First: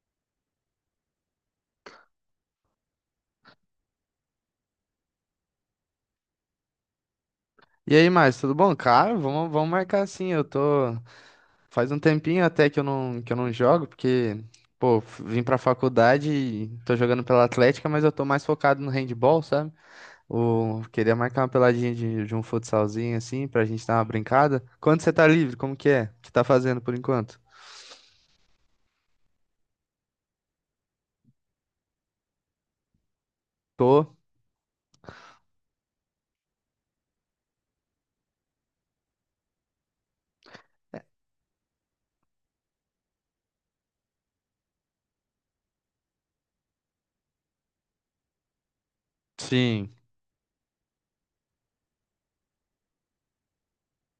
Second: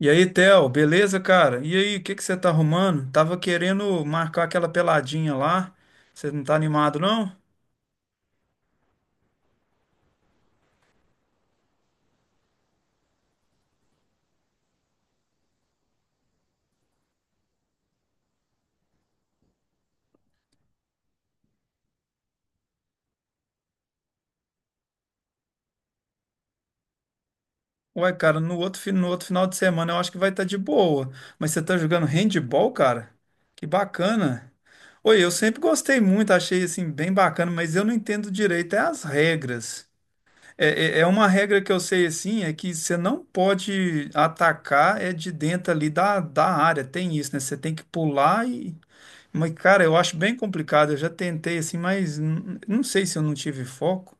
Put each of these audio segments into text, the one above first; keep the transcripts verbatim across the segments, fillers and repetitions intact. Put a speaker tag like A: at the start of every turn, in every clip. A: E aí, Theo, beleza, cara? E aí, o que que você tá arrumando? Tava querendo marcar aquela peladinha lá. Você não tá animado, não?
B: E aí, mais, tudo bom? Cara, vamos, vamos marcar sim. Eu tô. Faz um tempinho até que eu não, que eu não jogo, porque, pô, f- vim pra faculdade e tô jogando pela Atlética, mas eu tô mais focado no handball, sabe? O... Queria marcar uma peladinha de, de um futsalzinho assim, pra gente dar uma brincada. Quando você tá livre, como que é? O que tá fazendo por enquanto?
A: Ué, cara, no outro, fi- no outro final de semana eu acho que vai estar de boa. Mas você tá jogando handball, cara? Que
B: Tô.
A: bacana. Oi, eu sempre gostei muito, achei assim bem bacana, mas eu não entendo direito é as regras. É, é é uma regra que eu sei assim, é que você não pode atacar é de dentro ali da, da área, tem isso, né? Você tem que pular. Mas, cara,
B: Sim.
A: eu acho bem complicado. Eu já tentei assim, mas n- não sei se eu não tive foco.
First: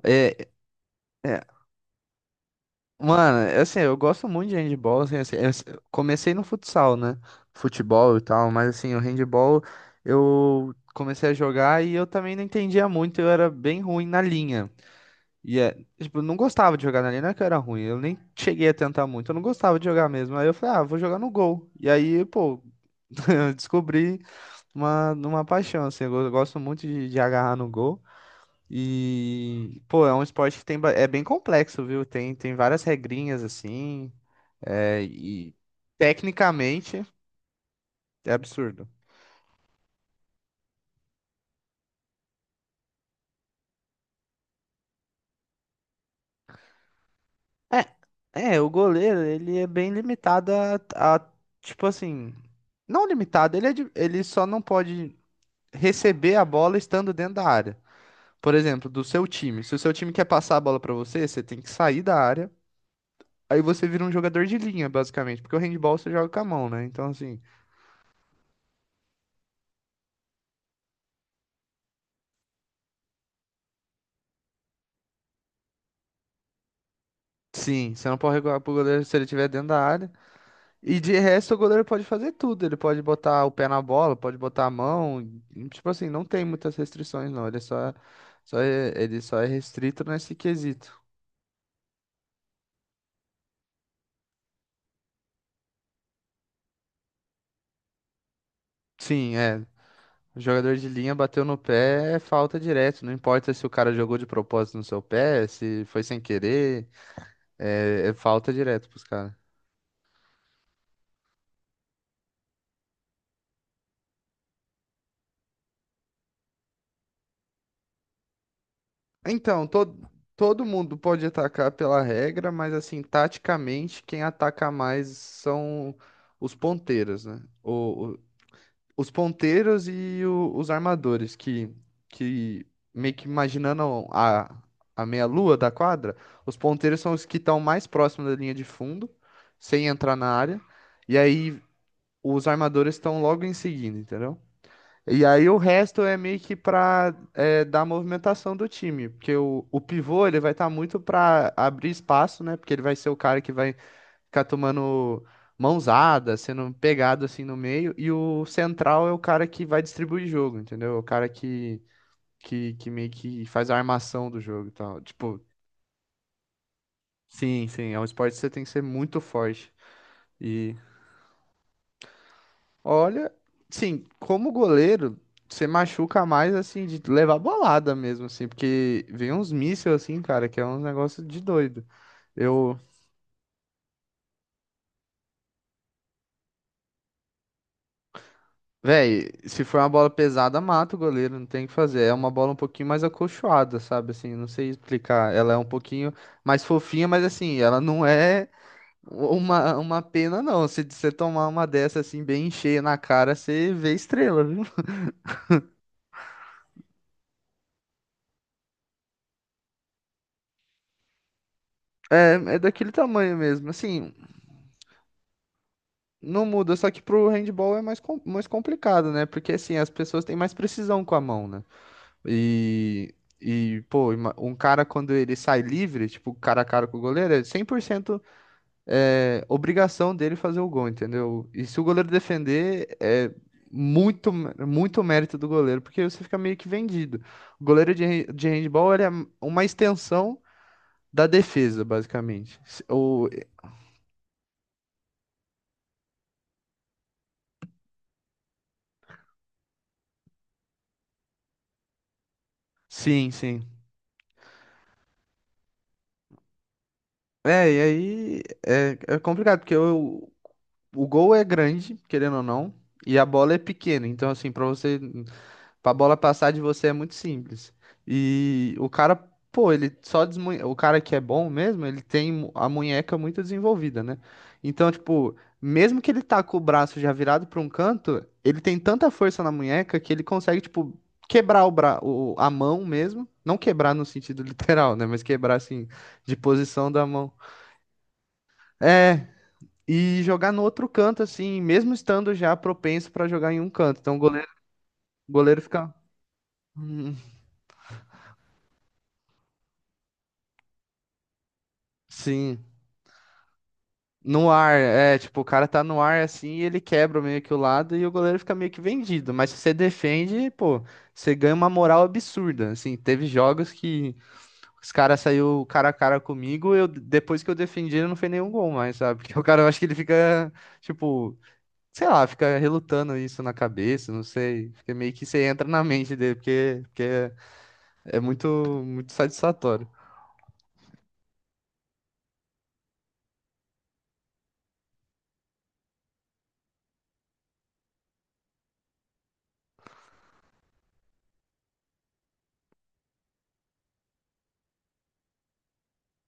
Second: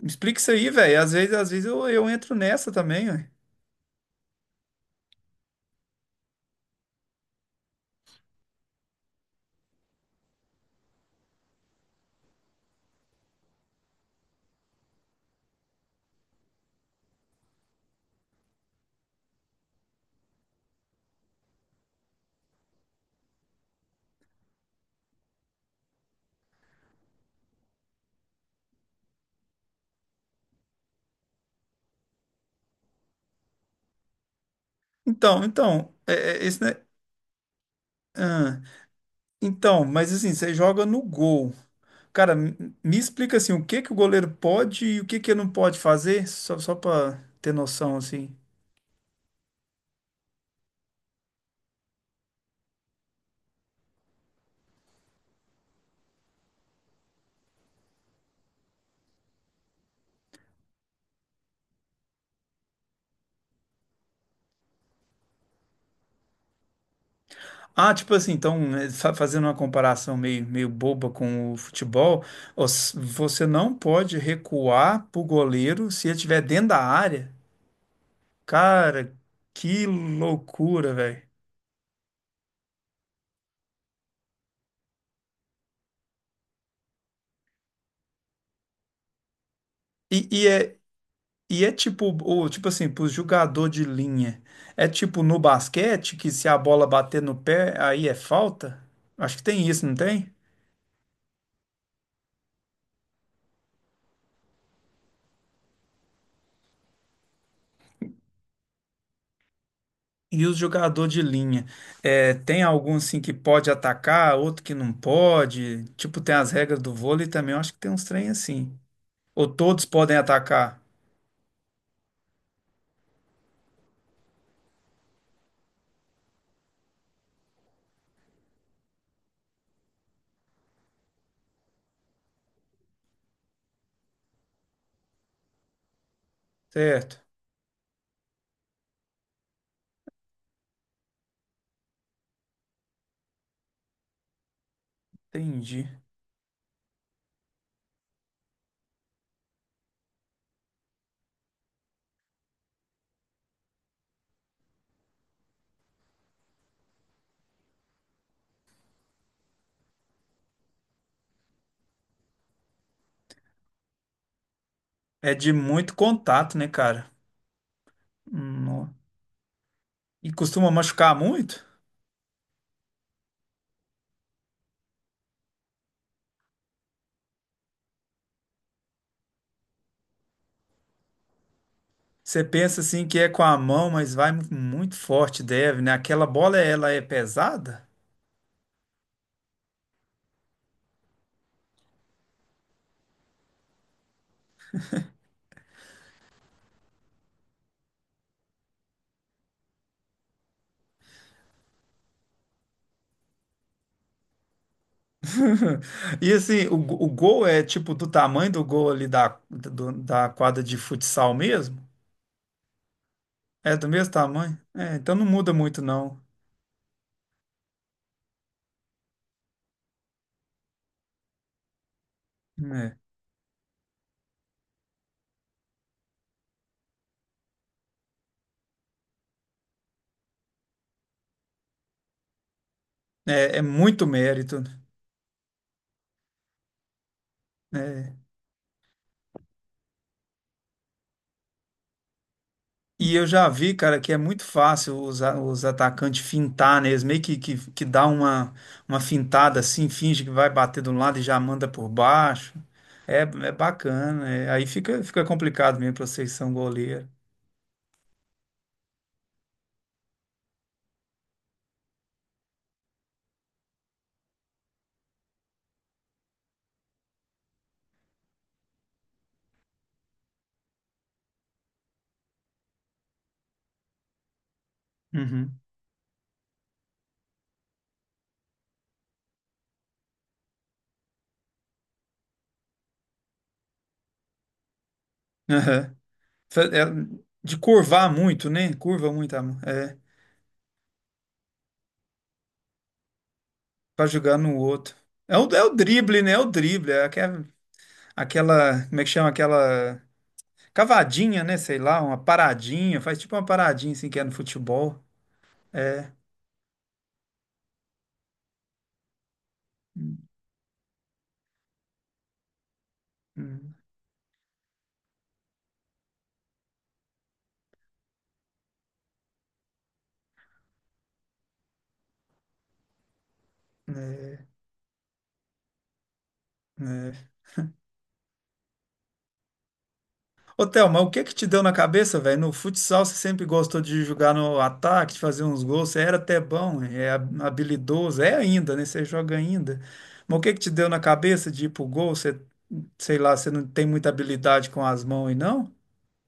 A: Me explica
B: É,
A: isso aí, velho. Às vezes,
B: é,
A: às vezes eu, eu entro nessa também, ué.
B: Mano, assim, eu gosto muito de handball, assim, assim, eu s- eu comecei no futsal, né? Futebol e tal, mas assim, o handball eu comecei a jogar e eu também não entendia muito, eu era bem ruim na linha. E é, tipo, eu não gostava de jogar na linha, não é que eu era ruim, eu nem cheguei a tentar muito, eu não gostava de jogar mesmo. Aí eu falei, ah, vou jogar no gol. E aí, pô, eu descobri uma, uma paixão, assim, eu go- eu gosto muito de, de agarrar no gol. E, pô, é um esporte que tem, ba- é bem complexo, viu? Tem, tem várias regrinhas assim. É,
A: Então,
B: e
A: então, é, é, esse, né?
B: tecnicamente é
A: Ah,
B: absurdo.
A: então, mas assim, você joga no gol. Cara, m- me explica assim, o que que o goleiro pode e o que que ele não pode fazer, só, só para ter
B: É,
A: noção, assim.
B: é, o goleiro, ele é bem limitado a, a, tipo assim, não limitado, ele, é de- ele só não pode receber a bola estando dentro da área. Por exemplo, do seu time. Se o seu time quer passar a bola pra você, você tem que sair da área. Aí você vira um jogador de linha, basicamente, porque o handball você joga com a mão, né? Então, assim.
A: Ah, tipo assim, então, eh, fa- fazendo uma comparação meio, meio boba com o futebol, os- você não pode recuar pro goleiro se ele estiver dentro da área.
B: Sim, você não pode recuar pro goleiro se
A: Cara,
B: ele estiver dentro da
A: que
B: área.
A: loucura,
B: E de
A: velho.
B: resto, o goleiro pode fazer tudo. Ele pode botar o pé na bola, pode botar a mão. Tipo assim, não tem muitas restrições, não. Ele é só, só é, ele só é restrito
A: E,
B: nesse
A: e é,
B: quesito.
A: e é tipo, o, tipo assim, pro jogador de linha. É tipo no basquete, que se a bola bater no pé, aí é falta?
B: Sim,
A: Acho que
B: é.
A: tem isso, não tem?
B: O jogador de linha bateu no pé, é falta direto. Não importa se o cara jogou de propósito no seu pé, se foi sem querer, é, é falta direto pros caras.
A: E o jogador de linha, é, tem algum assim que pode atacar, outro que não pode? Tipo, tem as regras do vôlei também, eu acho que tem uns trem assim. Ou
B: Então,
A: todos
B: todo,
A: podem
B: todo
A: atacar,
B: mundo pode atacar pela regra, mas assim, taticamente, quem ataca mais são os ponteiros, né? O, o- os ponteiros e o- os armadores, que, que meio que imaginando a, a meia-lua da quadra, os ponteiros são
A: certo?
B: os que estão mais próximos da linha de fundo, sem entrar na área, e aí os armadores estão logo em seguida, entendeu? E aí o
A: Entendi.
B: resto é meio que pra é, dar movimentação do time, porque o, o pivô ele vai estar muito pra abrir espaço, né? Porque ele vai ser o cara que vai ficar tomando mãozada, sendo pegado assim no meio, e o central é o cara que vai distribuir jogo, entendeu? O cara que, que, que meio que faz a armação do jogo e tal.
A: É
B: Tipo,
A: de muito contato, né, cara?
B: sim, sim, é um esporte que você tem que ser
A: Hum.
B: muito forte.
A: E costuma machucar muito?
B: Olha, sim, como goleiro, você machuca mais assim de levar bolada mesmo assim, porque vem uns mísseis assim, cara, que é um negócio de doido.
A: Você
B: Eu,
A: pensa assim que é com a mão, mas vai mu- muito forte, deve, né? Aquela bola, ela é pesada?
B: véi, se for uma bola pesada, mata o goleiro, não tem o que fazer. É uma bola um pouquinho mais acolchoada, sabe assim, não sei explicar. Ela é um pouquinho mais fofinha, mas assim, ela não é uma uma pena não. Se você tomar uma dessa assim bem cheia na cara, você vê estrela, viu?
A: E assim, o, go- o gol é tipo do tamanho do gol ali da, do- da quadra de futsal mesmo?
B: É, é daquele tamanho mesmo.
A: É do
B: Assim,
A: mesmo tamanho? É, então não muda muito, não.
B: não muda, só que pro handball é mais, com- mais complicado, né? Porque assim, as pessoas têm mais precisão com a mão, né? E, e pô, ima- um cara quando ele sai livre, tipo, cara a cara com o goleiro, é cem por cento é, obrigação dele fazer o gol, entendeu? E se o goleiro defender, é
A: É, é, é muito
B: muito, mé-
A: mérito.
B: muito mérito do goleiro, porque você fica meio que vendido. O goleiro de,
A: Né?
B: han- de handball, ele é uma extensão da defesa, basicamente. Se-
A: E eu
B: O,
A: já vi, cara, que é muito fácil os, a- os atacantes fintar, né? Eles meio que, que, que dá uma, uma fintada assim, finge que vai bater de um lado e já manda por baixo. É,
B: sim,
A: é
B: sim.
A: bacana. É. Aí fica, fica complicado mesmo pra vocês que são goleiro.
B: É, e aí é, é complicado, porque eu, o gol é grande, querendo ou não, e a bola é pequena. Então, assim, pra você, pra bola passar de você é muito simples. E o cara, pô, ele só desmunhe... O cara que é bom mesmo, ele tem mu- a munheca muito desenvolvida, né? Então, tipo,
A: Uhum.
B: mesmo que ele tá com o braço já virado pra um canto, ele tem tanta força na munheca que ele consegue, tipo, quebrar o bra... o- a mão mesmo. Não quebrar no sentido literal, né? Mas quebrar, assim,
A: Aham.
B: de
A: Fa- é,
B: posição da mão.
A: de curvar muito, né? Curva
B: É,
A: muito a mão. É,
B: e jogar no outro canto, assim, mesmo estando já propenso pra jogar em um canto.
A: pra
B: Então o
A: jogar
B: goleiro,
A: no outro.
B: o
A: É o,
B: goleiro
A: é o
B: fica.
A: drible, né? É o drible. É,
B: Hum.
A: que é, aquela, como é que chama? Aquela cavadinha, né? Sei lá, uma
B: Sim,
A: paradinha, faz tipo uma paradinha assim que é no
B: no ar.
A: futebol.
B: É, tipo, o cara tá no
A: É.
B: ar assim e ele quebra meio que o lado e o goleiro fica meio que vendido. Mas se você defende, pô, você ganha uma moral absurda. Assim, teve jogos
A: Hum,
B: que os caras saiu cara a cara comigo, eu depois que eu defendi, ele não fez nenhum gol mais, sabe? Porque o cara, eu acho que ele fica, tipo, sei lá, fica relutando isso na cabeça, não
A: é,
B: sei. Fica meio que você entra na mente dele, porque, porque
A: é.
B: é, é muito, muito satisfatório.
A: Ô, Theo, o que que te deu na cabeça, velho? No futsal você sempre gostou de jogar no ataque, de fazer uns gols, você era até bom, é hab- habilidoso, é ainda, né? Você joga ainda. Mas o que que te deu na cabeça de ir pro gol? Você, sei lá, você não tem muita habilidade com as mãos aí, não?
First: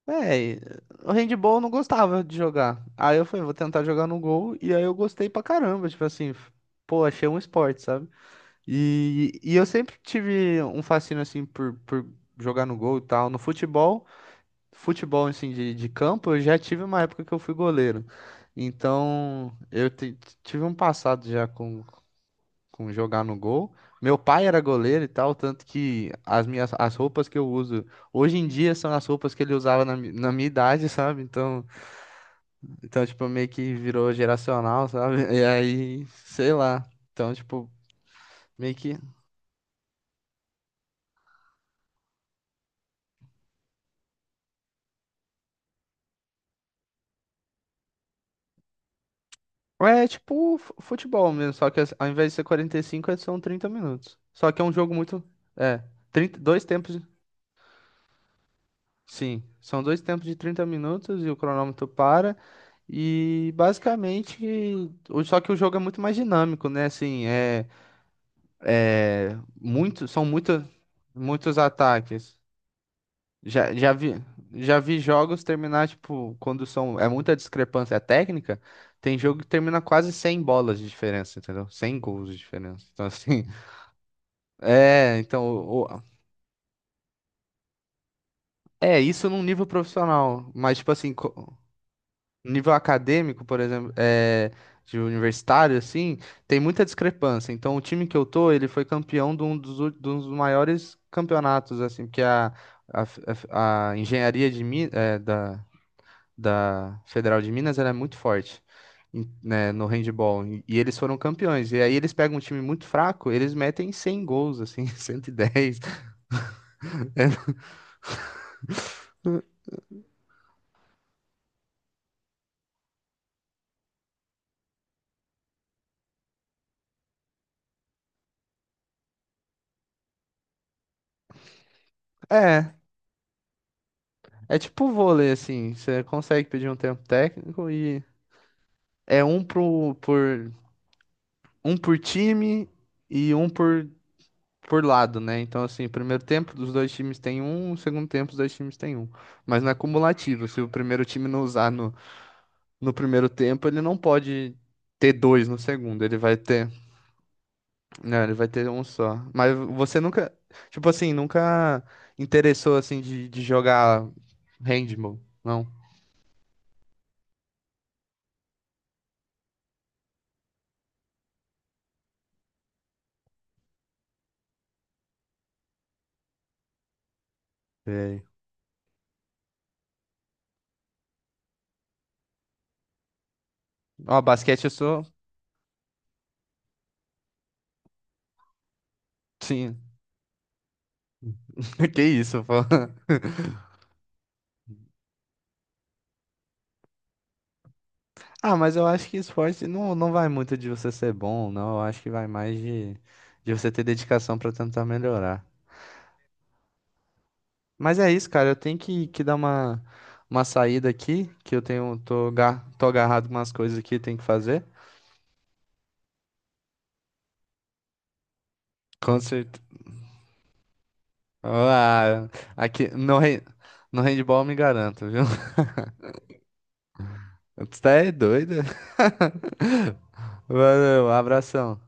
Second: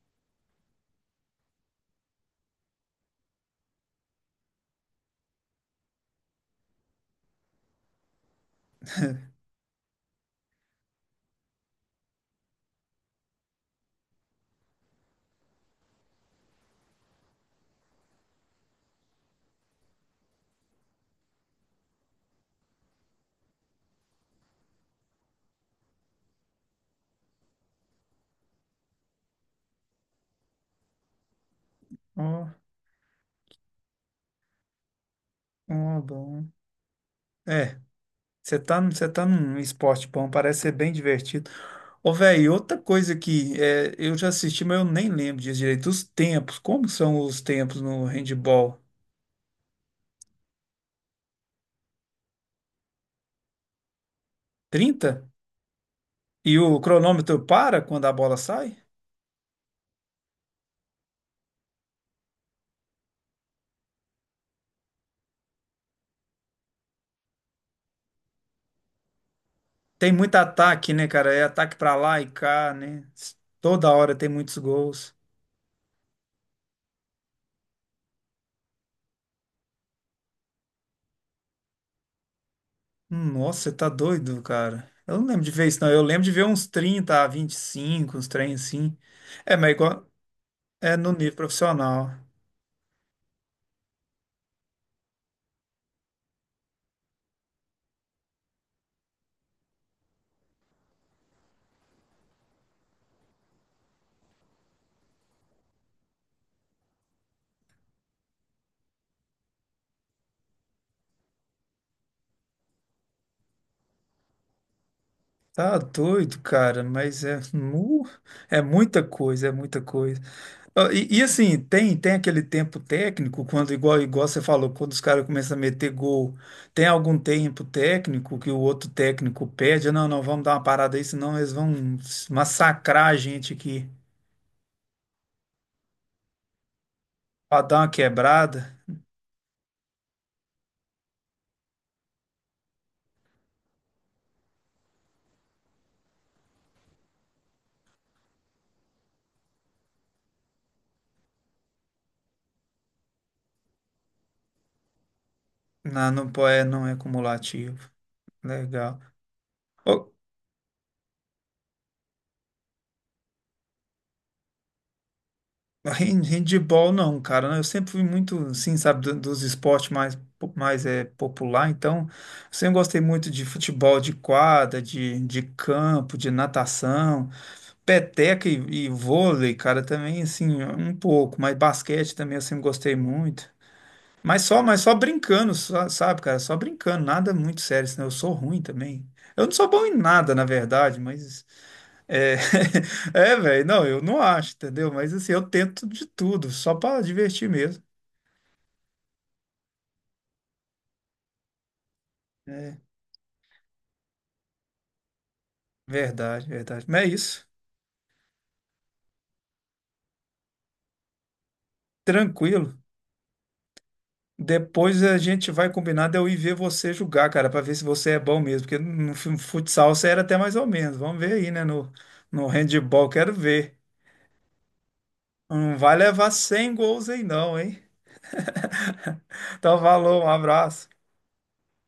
B: É, o handball eu não gostava de jogar. Aí eu falei, vou tentar jogar no gol, e aí eu gostei pra caramba, tipo assim, f- pô, achei um esporte, sabe? E, e eu sempre tive um fascínio, assim, por, por jogar no gol e tal. No futebol, futebol, assim, de, de campo, eu já tive uma época que eu fui goleiro. Então, eu te- tive um passado já com jogar no gol. Meu pai era goleiro e tal, tanto que as minhas as roupas que eu uso hoje em dia são as roupas que ele usava na, mi- na minha idade, sabe? Então,
A: Ó,
B: então tipo meio que virou geracional, sabe? E
A: ó,
B: aí,
A: bom.
B: sei lá. Então, tipo,
A: É. Você
B: meio
A: tá, num-
B: que
A: você tá num esporte bom, parece ser bem divertido. Ô, velho, outra coisa que é, eu já assisti, mas eu nem lembro disso direito. Os tempos, como são os tempos no handball?
B: é tipo fu- futebol mesmo, só que as- ao invés de ser quarenta e cinco, é- são trinta minutos. Só que é um jogo
A: Trinta.
B: muito é, trinta,
A: E
B: dois
A: o
B: tempos.
A: cronômetro para quando a bola sai?
B: Sim, são dois tempos de trinta minutos e o cronômetro para. E basicamente, o- só que o jogo é muito mais dinâmico, né? Assim, é, é muito,
A: Tem
B: são
A: muito
B: muita,
A: ataque, né, cara? É
B: muitos
A: ataque pra lá e
B: ataques.
A: cá, né?
B: Já, já
A: Toda
B: vi,
A: hora tem muitos
B: já vi
A: gols.
B: jogos terminar, tipo, quando são, é muita discrepância técnica, tem jogo que termina quase cem bolas de diferença, entendeu? cem gols de diferença. Então, assim,
A: Nossa, você tá doido, cara.
B: é,
A: Eu não lembro
B: então,
A: de ver isso, não.
B: o-
A: Eu lembro de ver uns trinta a vinte e cinco, uns trem assim.
B: é isso num
A: É,
B: nível
A: mas é igual,
B: profissional, mas, tipo
A: é
B: assim,
A: no nível
B: co-
A: profissional.
B: nível acadêmico, por exemplo, é, de universitário, assim, tem muita discrepância. Então, o time que eu tô, ele foi campeão de um dos, ú- de um dos maiores campeonatos, assim, porque a, a, f- a f- a engenharia de, Mi- é, da, da Federal de Minas, ela é muito forte. Em- né, no handball, e e eles foram campeões. E aí eles pegam um time muito fraco, eles metem cem gols, assim, cento e
A: Tá
B: dez.
A: doido, cara, mas é, mu- é muita coisa, é muita coisa. Ó, E, e assim, tem tem aquele tempo técnico, quando igual, igual você falou, quando os caras começam a meter gol, tem algum tempo técnico que o outro técnico pede, não, não, vamos dar uma parada aí, senão eles vão
B: É,
A: massacrar a gente aqui,
B: é tipo vôlei, assim, você consegue pedir um tempo
A: pra
B: técnico
A: dar uma
B: e
A: quebrada.
B: é um pro, por um por time e um por, por lado, né? Então, assim, primeiro tempo dos dois times tem um, segundo tempo dos dois times tem um. Mas não é cumulativo. Se o primeiro time não usar no, no primeiro tempo, ele não pode ter dois no segundo.
A: Não,
B: Ele
A: não,
B: vai
A: po- é,
B: ter.
A: não é cumulativo.
B: Né, ele vai ter um
A: Legal.
B: só. Mas você nunca. Tipo assim, nunca interessou assim de, de jogar handball, não?
A: Hand- Handball não, cara. Né? Eu sempre fui muito, assim, sabe, do- dos esportes mais, po- mais é, popular. Então, sempre gostei muito de futebol de quadra, de, de campo, de natação,
B: Sei.
A: peteca e, e vôlei, cara, também, assim, um pouco. Mas basquete também eu sempre gostei muito.
B: Ó,
A: Mas só,
B: basquete eu
A: mas só
B: sou.
A: brincando, só- sabe, cara? Só brincando, nada muito sério, senão eu sou ruim também. Eu não sou
B: Sim.
A: bom em nada, na verdade, mas.
B: Que
A: É,
B: isso, pô.
A: é, velho, não, eu não acho, entendeu? Mas assim, eu tento de tudo, só pra divertir mesmo.
B: Ah, mas eu acho que esporte não, não vai muito de você ser bom, não. Eu acho que vai mais
A: É,
B: de, de você ter dedicação pra tentar melhorar.
A: verdade, verdade. Mas é isso,
B: Mas é isso, cara. Eu tenho que, que dar uma, uma saída aqui, que eu tenho, tô, ga-
A: tranquilo.
B: tô agarrado com umas coisas aqui, tenho que fazer.
A: Depois a gente vai combinar de eu ir ver você jogar, cara, pra ver se você é bom mesmo. Porque no
B: Com
A: fu-
B: certeza.
A: futsal você era até mais ou menos. Vamos ver aí, né? No,
B: Ah,
A: no
B: aqui
A: handebol,
B: no,
A: quero
B: hand-
A: ver.
B: no handball eu me garanto, viu?
A: Não vai levar cem gols aí, não, hein?
B: Você tá é doido.
A: Então, valeu, um abraço.
B: Valeu, abração.